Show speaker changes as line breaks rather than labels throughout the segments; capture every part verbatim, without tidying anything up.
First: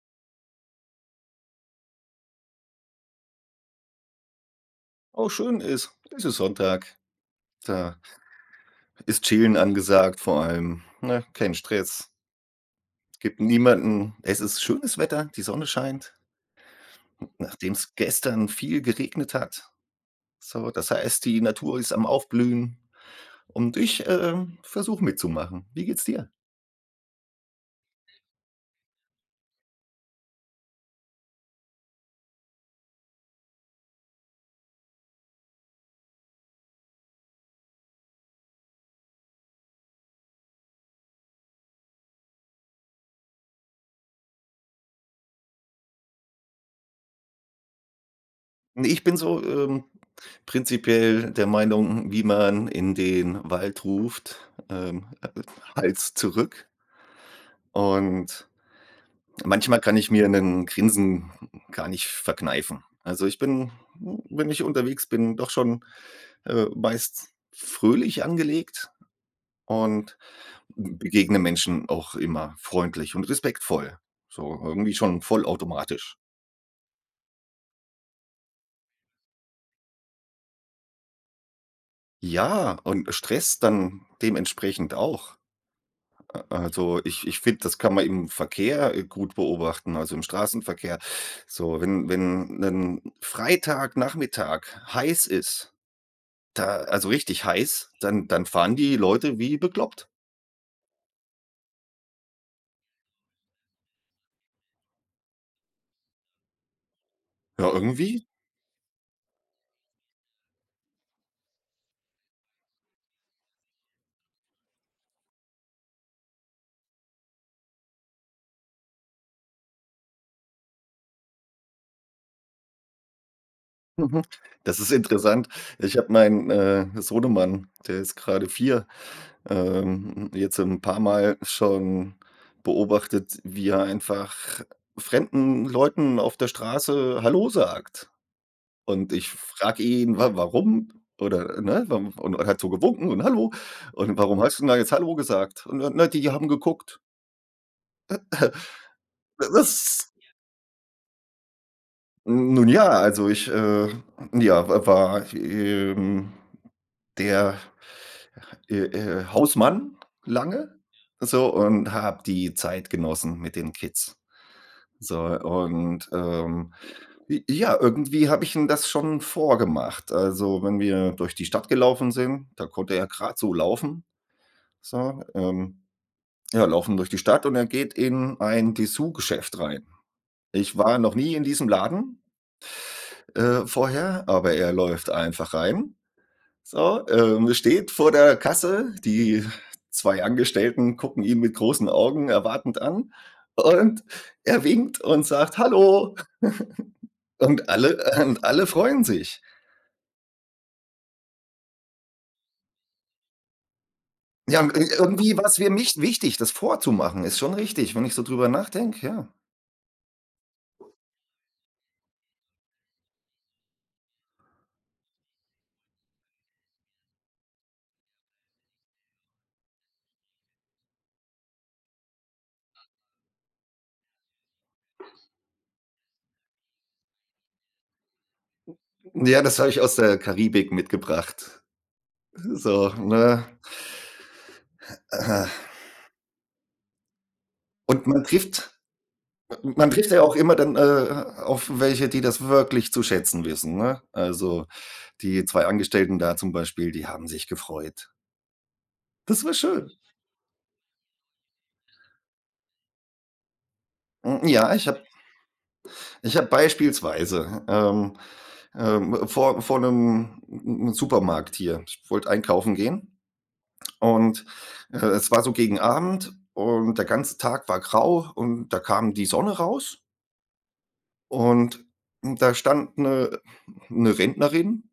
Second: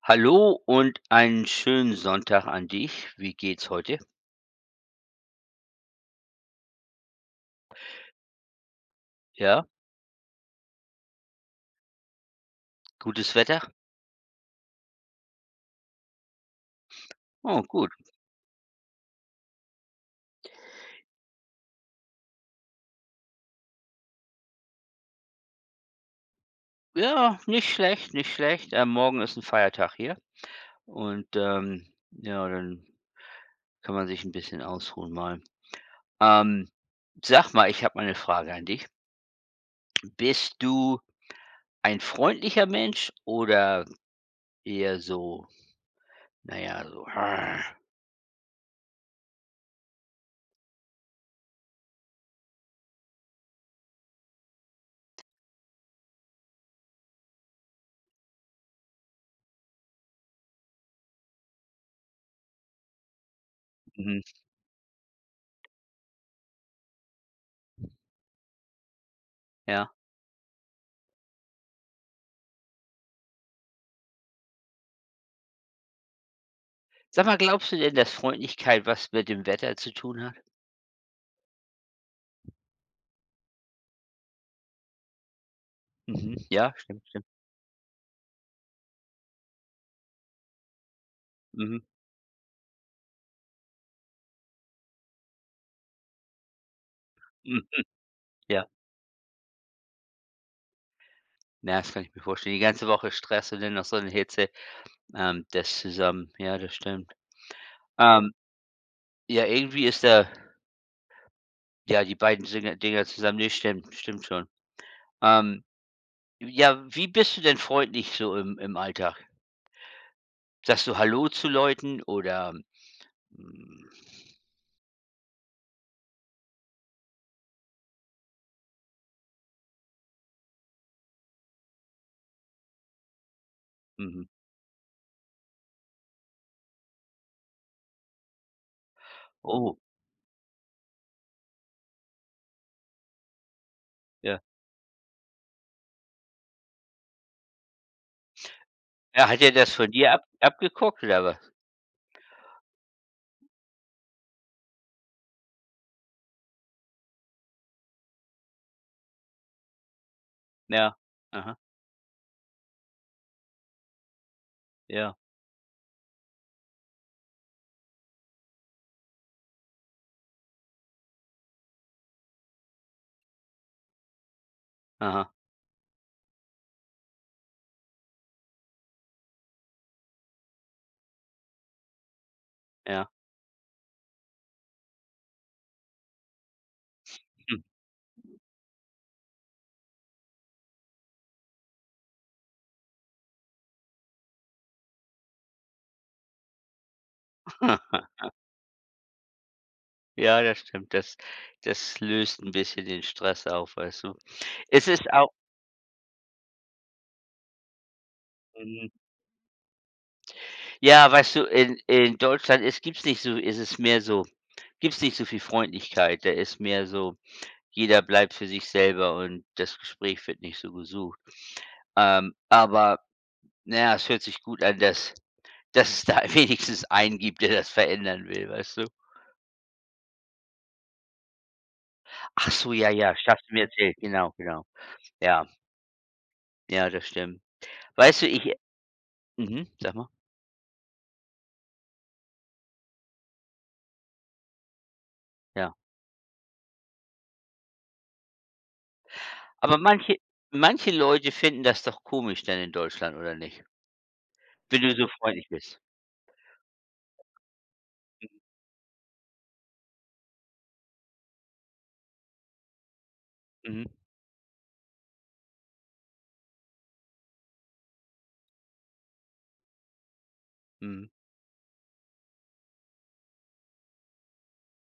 Hallo und einen schönen Sonntag an dich. Wie geht's heute?
Auch schön ist. Es ist Sonntag. Da ist Chillen
Ja,
angesagt vor allem, ne? Kein Stress.
gutes
Gibt
Wetter?
niemanden, es ist schönes Wetter, die Sonne scheint,
Oh,
nachdem
gut.
es gestern viel geregnet hat. So, das heißt, die Natur ist am Aufblühen und ich, ähm, versuche mitzumachen. Wie geht's dir?
Ja, nicht schlecht, nicht schlecht. Äh, morgen ist ein Feiertag hier und, ähm, ja, dann kann man sich ein bisschen ausruhen mal. Ähm, Sag mal, ich habe mal 'ne Frage an dich. Bist du ein freundlicher Mensch oder eher so, Naja ja, so "Arr",
Ne, ich bin so, ähm, prinzipiell der Meinung, wie man in den Wald ruft, ähm, Hals zurück. Und manchmal kann ich mir 'nen Grinsen gar nicht verkneifen. Also, ich bin,
mhm,
wenn ich unterwegs bin, doch schon, äh, meist fröhlich angelegt
ja.
und begegne Menschen auch immer freundlich und respektvoll. So irgendwie schon vollautomatisch.
Sag mal, glaubst du denn, dass Freundlichkeit was mit dem Wetter zu tun hat?
Ja, und Stress dann dementsprechend auch.
Mhm, ja,
Also,
stimmt,
ich
stimmt.
ich finde, das kann man im Verkehr, äh, gut beobachten, also im Straßenverkehr. So,
Mhm,
wenn wenn 'nen Freitagnachmittag heiß ist, da also richtig
hm,
heiß, dann dann
ja.
fahren die Leute wie bekloppt.
Ja, das kann ich mir vorstellen. Die ganze Woche Stress und dann noch so eine Hitze, ähm, das zusammen. Ja, das stimmt.
Ja, irgendwie.
Ähm, ja, irgendwie ist da ja, die beiden Singe Dinger zusammen. Ne, stimmt, stimmt schon. Ähm, ja, wie bist du denn freundlich so im im Alltag? Sagst du Hallo zu Leuten oder hm,
Mhm. Das ist interessant. Ich habe meinen, äh, Sohnemann, der ist gerade vier, ähm, jetzt ein paar Mal schon beobachtet, wie er
mhm.
einfach fremden Leuten auf der Straße „Hallo“ sagt. Und ich
Oh,
frage ihn: „Wa warum?“ Oder, ne, wa, und er hat so gewunken und „Hallo“, und: „Warum
ja.
hast du denn da jetzt 'Hallo' gesagt?“ Und er: „Na, die haben geguckt.“
Ja, hat er das von
Was?
dir ab abgeguckt oder was?
Nun ja, also ich, äh, ja, wa war, ähm, der, äh, äh, Hausmann lange,
Ja.
so,
Aha.
und habe die Zeit genossen mit den Kids.
Ja.
So, und, ähm, j ja, irgendwie habe ich ihm das schon vorgemacht. Also, wenn wir durch die Stadt gelaufen sind, da konnte er gerade so laufen, so,
Aha.
ähm ja, laufen durch die Stadt, und er geht in ein Dessous-Geschäft rein. Ich war noch nie in diesem Laden,
Ja.
äh, vorher, aber er läuft einfach rein. So, ähm,
Hm.
steht vor der Kasse, die zwei Angestellten gucken ihn mit großen Augen erwartend an, und er winkt und sagt: „Hallo“, und alle und alle freuen sich.
Ja, das stimmt. Das das löst ein bisschen den Stress auf, weißt du?
Ja,
Es
ir
ist auch.
irgendwie war's für mich wichtig, das vorzumachen, ist schon richtig, wenn ich so drüber
Mhm.
nachdenke, ja.
Ja, weißt du, in in Deutschland, es gibt's nicht so, ist es mehr so, gibt's nicht so viel Freundlichkeit. Da ist mehr so, jeder bleibt für sich selber und das Gespräch wird nicht so gesucht. Ähm, aber na ja, es hört sich gut an, dass dass es da wenigstens einen gibt, der das verändern will, weißt du?
Ja, das habe ich aus der Karibik mitgebracht.
Ach so,
So,
ja, ja,
ne?
schaffst du mir erzählt. Genau, genau. Ja, ja, das stimmt.
Und
Weißt
man
du, ich
trifft.
mhm,
Man
sag mal.
trifft ja auch immer dann, äh, auf welche, die das wirklich zu schätzen wissen, ne? Also, die zwei
Ja.
Angestellten da zum Beispiel, die haben sich gefreut. Das war
Aber
schön.
manche manche Leute finden das doch komisch dann in Deutschland, oder nicht?
Hm, ja,
Wenn
ich
du
habe
so freundlich bist.
ich habe beispielsweise, ähm, ähm, vor vor 'nem, hm, Supermarkt hier, ich wollte einkaufen gehen,
Mhm,
und, äh, es war so gegen Abend, und der ganze Tag war grau, und da kam die Sonne raus.
mhm.
Und da stand 'ne 'ne Rentnerin.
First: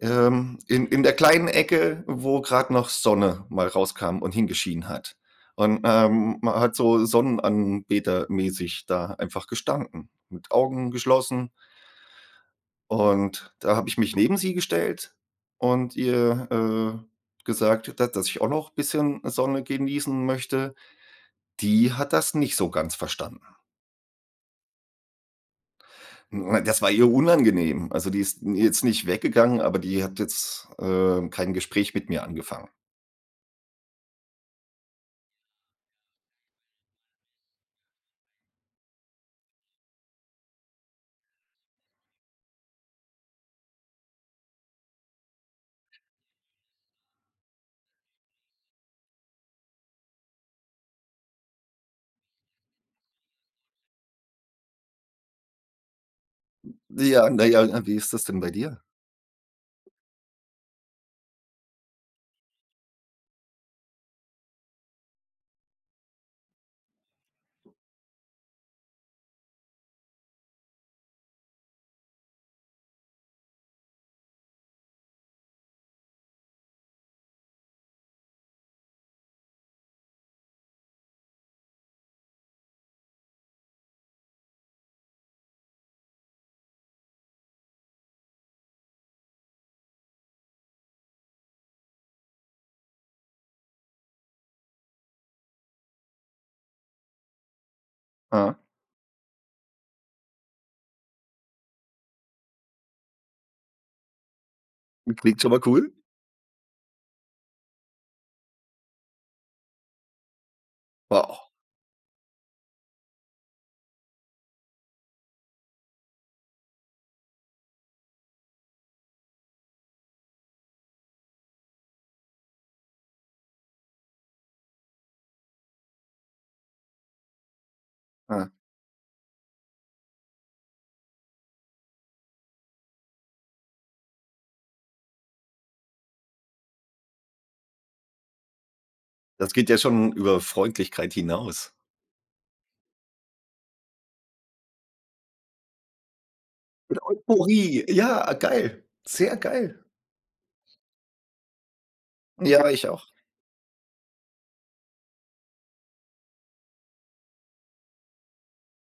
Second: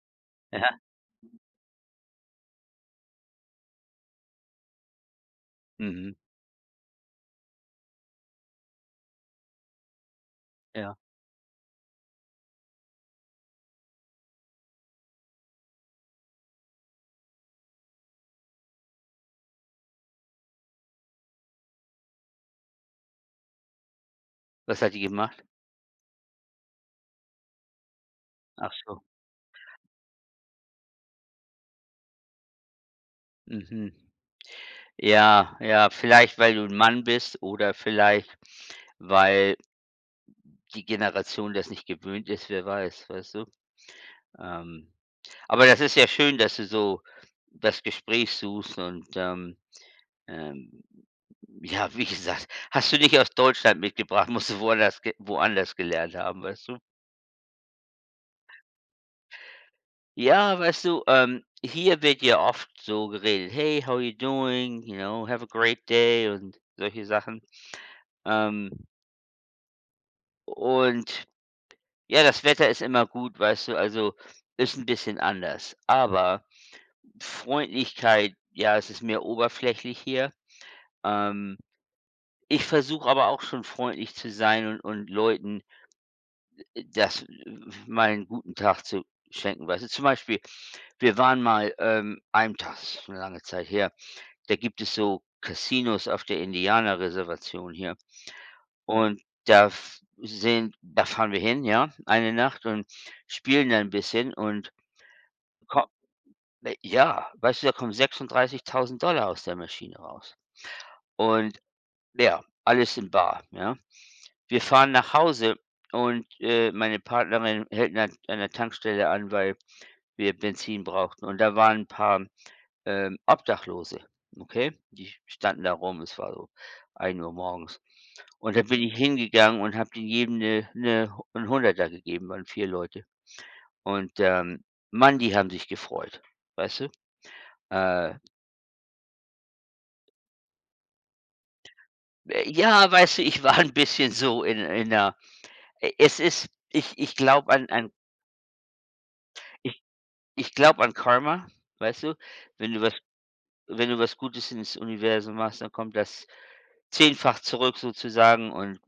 Ähm,
Ja,
in in der kleinen Ecke, wo gerade noch Sonne mal rauskam und hingeschienen hat. Und,
mhm,
ähm, man hat so sonnenanbetermäßig da einfach gestanden, mit Augen
ja.
geschlossen. Und da habe ich mich neben sie gestellt und ihr, äh, gesagt, da dass ich auch noch ein bisschen Sonne genießen möchte. Die hat das nicht so ganz verstanden.
Was hat die gemacht?
Das war ihr unangenehm. Also, die ist
Ach
jetzt
so,
nicht weggegangen, aber die hat jetzt, ähm, kein Gespräch mit mir angefangen.
mhm. Ja, ja, vielleicht, weil du 'n Mann bist oder vielleicht, weil die Generation das nicht gewöhnt ist, wer weiß, weißt du? Ähm, aber das ist ja schön, dass du so das Gespräch suchst und, ähm, ähm, ja, wie gesagt, hast du nicht aus Deutschland mitgebracht, musst du woanders ge woanders gelernt haben, weißt du?
Ja, na ja, äh, wie ist das denn bei dir?
Ja, weißt du, ähm, hier wird ja oft so geredet: „Hey, how you doing?", you know, „Have a great day" und solche Sachen. Ähm, und ja, das Wetter ist immer gut, weißt du, also ist ein bisschen anders. Aber Freundlichkeit, ja, es ist mehr oberflächlich hier. Ähm, Ich versuche aber auch schon freundlich zu sein, und und Leuten das äh, mal 'n guten Tag zu schenken, weißt du? Zum Beispiel, wir waren mal, ähm, einen Tag, das ist schon 'ne lange Zeit her. Da gibt es so Casinos auf der Indianerreservation hier,
Ah,
und da f sind da fahren wir hin, ja, eine Nacht, und spielen dann ein bisschen und
klingt schon mal
ko
cool.
ne, ja, weißt du, da kommen sechsunddreißigtausend aus der Maschine raus,
Wow.
und ja, alles in bar, ja. Wir fahren nach Hause, und äh, meine Partnerin hält 'ne an der Tankstelle an, weil wir Benzin brauchten, und da waren 'n paar ähm, Obdachlose, okay? Die standen da rum, es war so ein Uhr morgens.
Ah,
Und dann bin ich hingegangen und habe denen jedem eine 'ne 'n Hunderter gegeben, waren vier Leute. Und, ähm, Mann, die haben sich gefreut, weißt du? Äh,
das geht ja schon über Freundlichkeit hinaus.
ja, weißt du, ich war ein bisschen so in in 'ner, e es ist ich
Mit
ich glaube an
Euphorie.
an
Ja, geil. Sehr geil.
ich ich glaube an Karma, weißt du?
Ja,
Wenn du
ich
was
auch.
wenn du was Gutes ins Universum machst, dann kommt das zehnfach zurück sozusagen, und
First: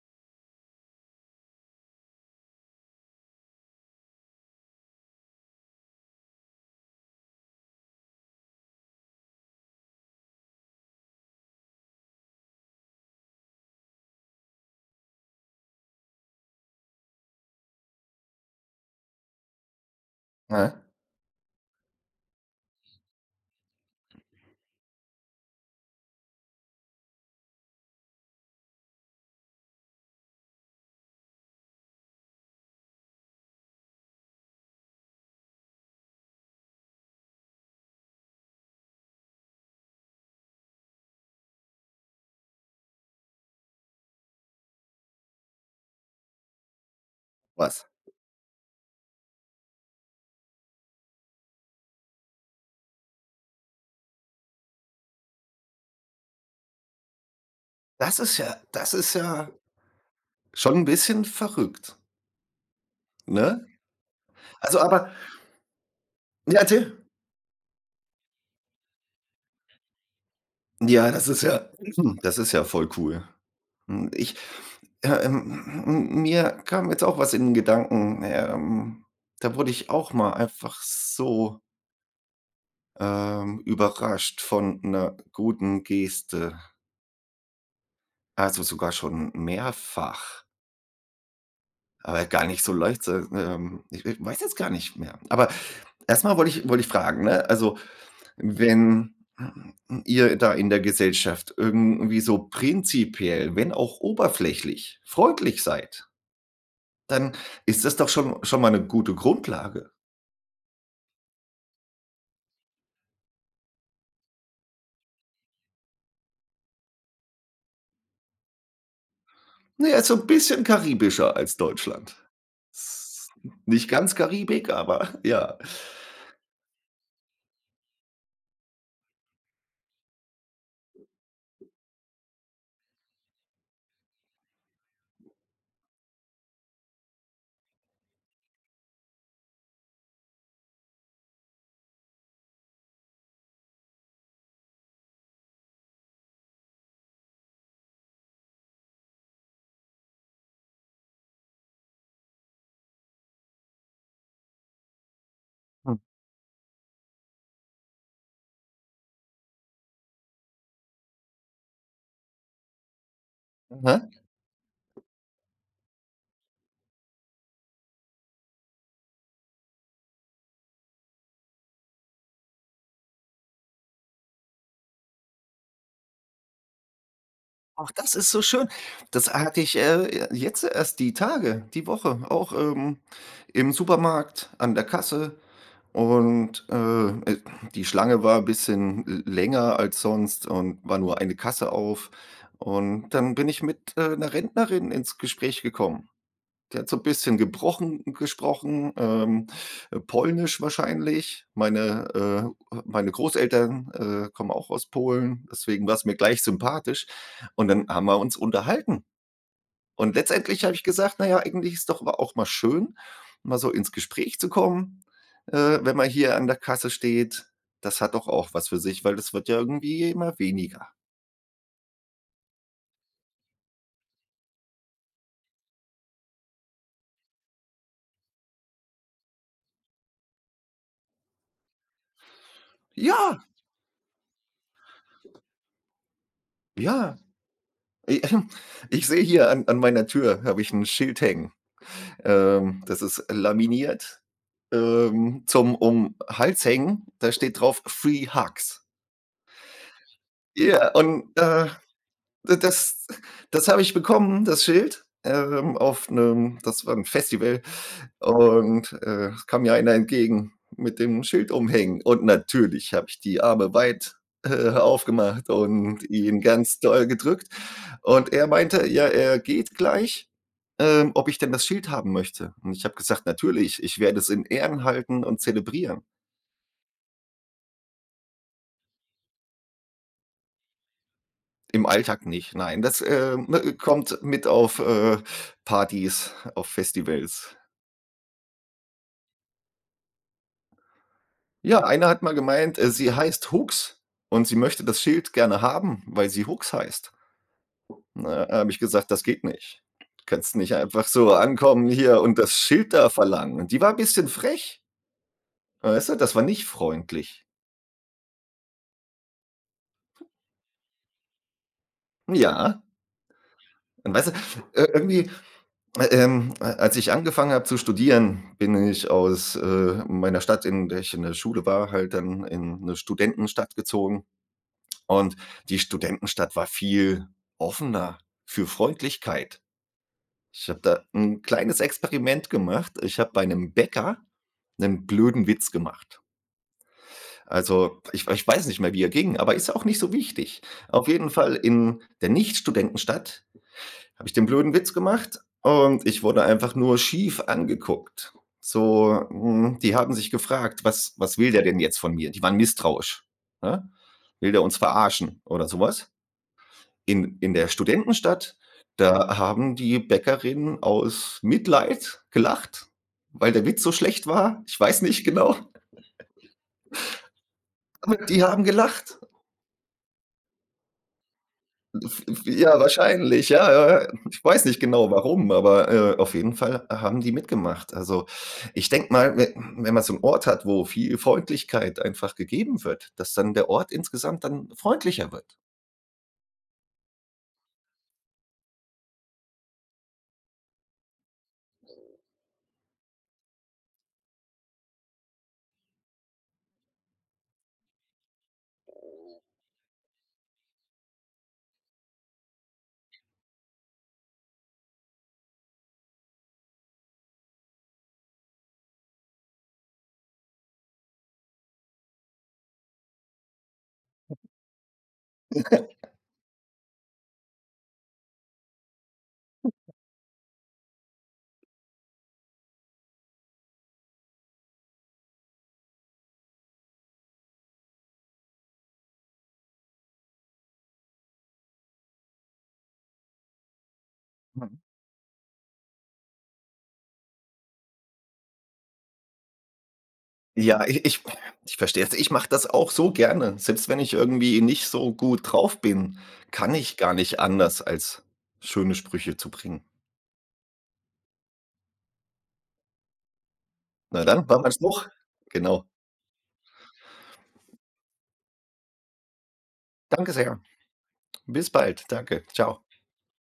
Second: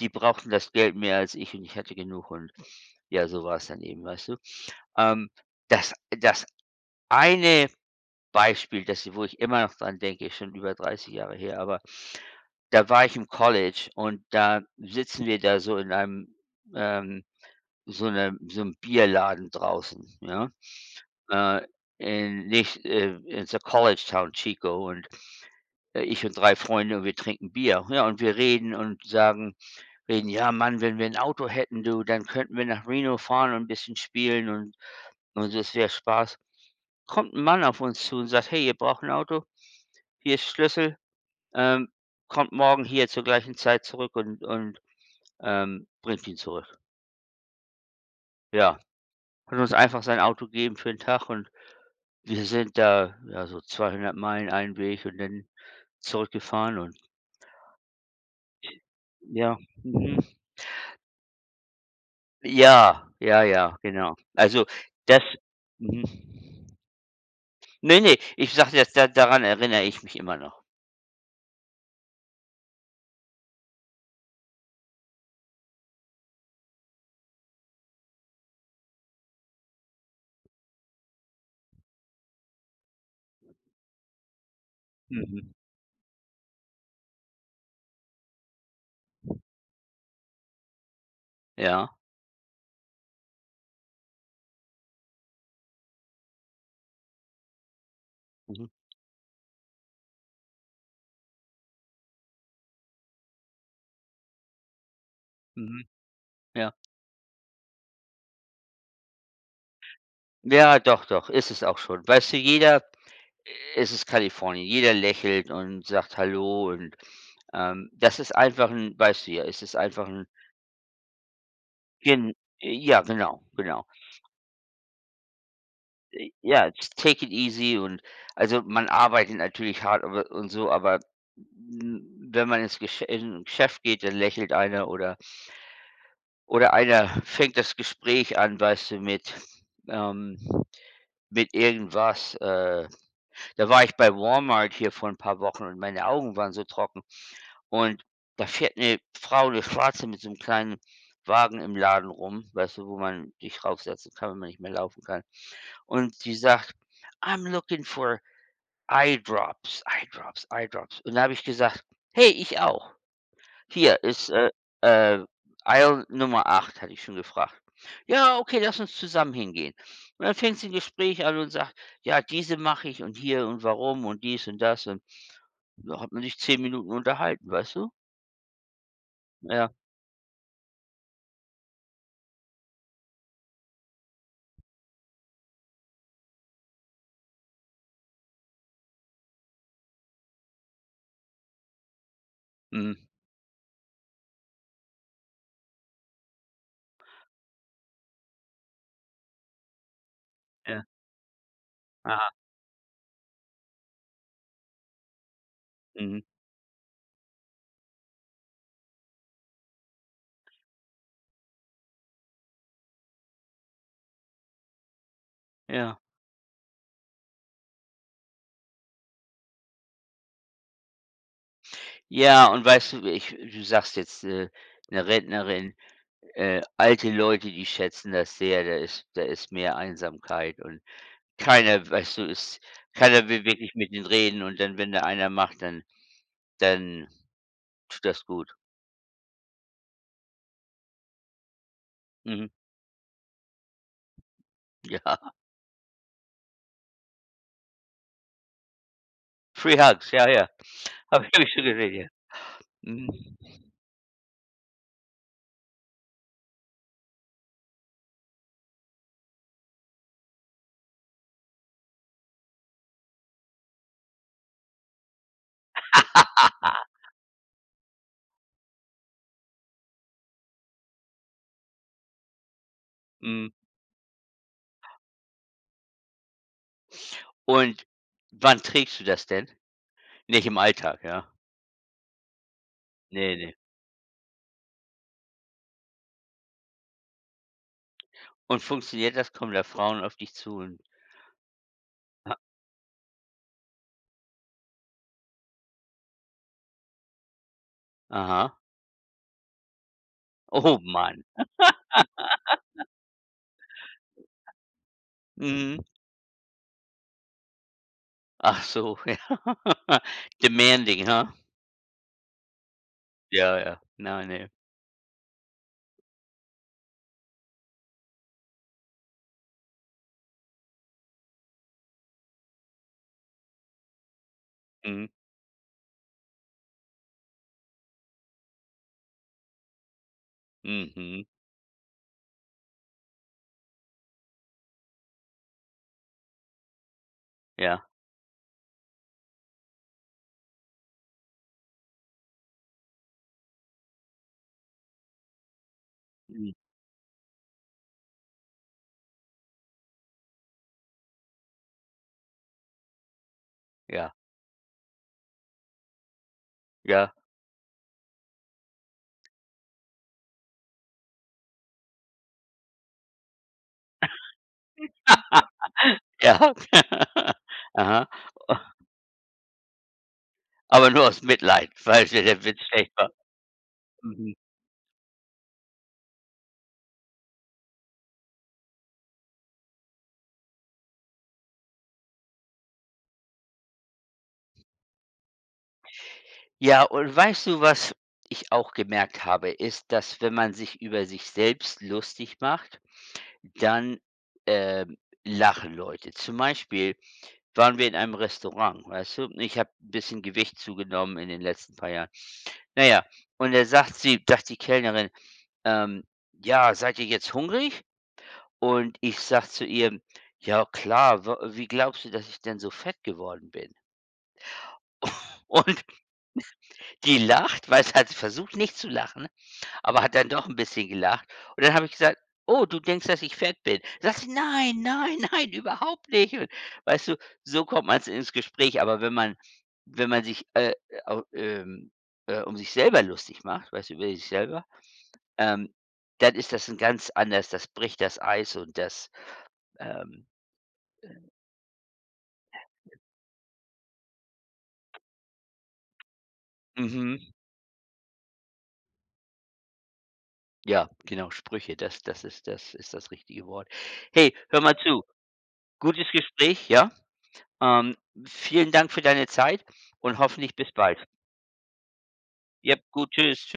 die brauchten das Geld mehr als ich, und ich hatte genug, und ja, so war es dann eben, weißt du? Ähm, das das eine Beispiel, das wo ich immer noch dran denke, ist schon über dreißig Jahre her. Aber da war ich im College, und da sitzen wir da so in einem, ähm so 'nem so einem Bierladen draußen, ja,
Ah,
Äh, in nächst äh, ist College Town Chico, und, äh, ich und drei Freunde, und wir trinken Bier. Ja, und wir reden und sagen reden: „Ja, Mann, wenn wir ein Auto hätten, du, dann könnten wir nach Reno fahren und ein bisschen spielen, und und das wäre Spaß." Kommt ein Mann auf uns zu und sagt: „Hey, ihr braucht ein Auto? Hier ist Schlüssel. Ähm, Kommt morgen hier zur gleichen Zeit zurück und und, ähm, bringt ihn zurück."
was?
Ja, hat uns einfach sein Auto gegeben für den Tag, und wir sind da, ja, so zweihundert Meilen einen Weg und dann zurückgefahren und
Das ist ja das ist ja
ja, mhm.
schon 'n bisschen verrückt,
Ja, ja,
ne?
ja, genau. Also,
Also, aber
das mhm.
ja, erzähl.
Ne, ne, ich sage jetzt, da daran erinnere ich mich immer noch.
Ja, das ist ja, hm, das ist ja voll cool. Hm, ich, ja, ähm, m mir kam jetzt auch was in 'n Gedanken, ähm, da wurde ich auch mal einfach so ähm, überrascht von einer
Mhm.
guten Geste, also sogar schon mehrfach,
Ja.
aber gar nicht so leicht, äh, ähm, ich we weiß jetzt gar nicht mehr. Aber erstmal wollte ich wollte ich fragen, ne, also,
Mhm.
wenn ihr da in der Gesellschaft irgendwie so prinzipiell, wenn auch oberflächlich, freundlich
Mhm.
seid,
Ja.
dann ist das doch schon schon mal eine gute Grundlage.
Ja, doch, doch, ist es auch schon. Weißt du, jeder es ist Kalifornien. Jeder lächelt und sagt „Hallo", und, ähm, das ist einfach ein weißt du, ja, es ist
Na ja,
einfach
so ein
ein
bisschen karibischer als Deutschland.
gen äh, ja,
S
genau, genau.
Nicht ganz Karibik, aber ja.
Äh, ja, just take it easy, und also, man arbeitet natürlich hart, aber und so, aber n wenn man ins Gesch in 'n Geschäft geht, dann lächelt einer, oder oder einer fängt das Gespräch an, weißt du, mit ähm, mit irgendwas. Äh, da war ich bei Walmart hier vor ein paar Wochen, und meine Augen waren so trocken, und da fährt eine Frau, eine Schwarze, mit so einem kleinen Wagen im Laden rum, weißt du, wo man dich raufsetzen kann, wenn man nicht mehr laufen kann. Und sie sagt: „I'm looking for Eye Drops, Eye Drops, Eye Drops." Und da habe ich gesagt: „Hey, ich auch. Hier
Mhm.
ist, äh, äh, Aisle Nummer acht", hatte ich schon gefragt. „Ja, okay, lass uns zusammen hingehen." Und dann fängt sie 'n Gespräch an und sagt: „Ja, diese mache ich und hier und warum und dies und das", und da hat man sich zehn Minuten unterhalten, weißt
Ach,
du?
das ist so schön. Das hatte
Ja,
ich, äh, jetzt erst die Tage, die Woche auch, ähm, im Supermarkt an der Kasse und, äh, äh, die Schlange war 'n bisschen l länger als sonst, und war nur eine Kasse auf.
mhm,
Und dann bin ich mit, äh, 'ner Rentnerin ins Gespräch gekommen. Der hat so ein bisschen gebrochen gesprochen, ähm, äh, Polnisch
ja,
wahrscheinlich. Meine,
aha,
äh meine Großeltern, äh, kommen auch aus Polen, deswegen war es mir
mhm,
gleich sympathisch. Und dann haben wir uns unterhalten. Und letztendlich habe ich gesagt: „Na ja, eigentlich ist doch aber auch mal schön, mal so ins Gespräch zu kommen, äh, wenn
ja.
man hier an der Kasse steht. Das hat doch auch was für sich, weil das wird ja irgendwie immer weniger.“
Ja, und weißt du, ich du sagst jetzt, äh, 'ne Rentnerin, äh, alte Leute, die schätzen das sehr, da ist da ist mehr Einsamkeit, und keiner, weißt du, ist keiner
Ja,
will wirklich mit ihnen reden, und dann, wenn da einer macht, dann dann
ja.
tut
I
das gut.
Ich sehe, hier an an meiner Tür habe ich ein Schild hängen.
Mhm,
Ähm, das ist laminiert,
ja.
ähm, zum um Hals hängen. Da steht drauf „Free Hugs“.
Free Hugs, ja, ja.
Ja, und,
Habe ich schon
äh,
gesehen, ja.
D das
Mhm.
das habe ich bekommen, das Schild, ähm, auf 'nem, das war 'n Festival, und, äh, kam mir einer entgegen mit dem Schild umhängen, und natürlich habe ich die Arme weit, äh, aufgemacht und ihn ganz doll gedrückt, und er meinte, ja, er geht gleich, ähm, ob ich denn das Schild haben möchte. Und ich habe gesagt:
Mhm.
„Natürlich, ich werde es in Ehren halten und zelebrieren.“
Und wann trägst du das denn? Nicht im Alltag, ja?
Im Alltag nicht, nein, das,
Ne, ne.
ähm, kommt mit auf, äh, Partys, auf Festivals.
Und funktioniert das? Kommen da Frauen auf dich zu und
Ja, einer hat mal
a
gemeint, äh, sie heißt Hooks und sie möchte das Schild gerne haben, weil sie Hooks heißt. Ne,
aha.
habe ich gesagt: „Das geht nicht. Du kannst nicht
Oh
einfach
Mann.
so ankommen hier und das Schild da verlangen.“ Und die war 'n bisschen frech,
Mhm.
weißt du? Das war nicht freundlich.
Ach so, ja. Demanding, ha?
Ja,
Ja, ja.
und weißt
Nein,
du,
ne.
äh, irgendwie, äh, ähm, a als ich angefangen habe zu studieren, bin ich aus, äh, meiner Stadt, in der ich in der Schule war, halt dann in eine Studentenstadt gezogen,
Mhm.
und die Studentenstadt war viel offener für Freundlichkeit. Ich habe da
Mhm.
ein kleines Experiment gemacht. Ich habe bei einem Bäcker einen blöden Witz gemacht.
Ja.
Also, ich ich weiß nicht mehr, wie er ging, aber ist auch nicht so wichtig. Auf jeden Fall in der Nicht-Studentenstadt habe ich den blöden Witz gemacht und ich wurde
Mhm.
einfach nur schief angeguckt. So, hm, die haben sich gefragt: „Was was will der denn jetzt von mir?“ Die waren misstrauisch, ne?
Ja.
Will der uns verarschen oder sowas?
Ja.
In in der Studentenstadt, da haben die Bäckerinnen aus Mitleid gelacht, weil der Witz so schlecht war. Ich weiß nicht genau,
Ja. Aha.
aber die haben gelacht.
Aber nur aus Mitleid, weil
V
der der
v
Witz
Ja,
schlecht war.
wahrscheinlich, ja, ja, ja.
Mhm.
Ich weiß nicht genau warum, aber, äh, auf jeden Fall haben die mitgemacht. Also, ich denke mal, we wenn man so einen Ort hat, wo viel Freundlichkeit einfach gegeben wird, dass dann der Ort insgesamt dann freundlicher wird.
Ja, und weißt du, was ich auch gemerkt habe, ist, dass wenn man sich über sich selbst lustig macht, dann, ähm, lachen Leute. Zum Beispiel waren wir in einem Restaurant, weißt du? Ich habe ein bisschen Gewicht zugenommen in den letzten paar Jahren. Na ja, und da sagt sie sagt die Kellnerin, ähm: „Ja, seid ihr jetzt hungrig?" Und ich sage zu ihr: „Ja klar, wa wie glaubst du, dass ich denn so fett geworden bin?" Und die lacht, weil sie hat versucht, nicht zu lachen, aber hat dann doch ein bisschen gelacht. Und dann habe ich gesagt: „Oh, du denkst, dass ich fett bin?" Sagt sie: „Nein, nein, nein, überhaupt nicht." Und weißt du, so kommt man ins Gespräch. Aber wenn man wenn man sich, äh, au ähm, äh, um sich selber lustig macht, weißt du, über sich selber, ähm, dann ist das ein ganz anders, das bricht das Eis, und das, ähm
Ja, ich ich ich verstehe es. Ich mache das auch so gerne. Selbst wenn ich irgendwie nicht so gut drauf bin, kann ich gar
mhm.
nicht anders, als schöne Sprüche zu bringen.
Ja, genau, Sprüche, das das ist das ist das richtige Wort.
Na
Hey,
dann, war
hör
mein
mal zu,
Spruch. Genau.
gutes Gespräch, ja? Ähm, Vielen Dank für deine Zeit und
Danke
hoffentlich
sehr.
bis bald.
Bis bald. Danke.
Ja,
Ciao.
gut, tschüss.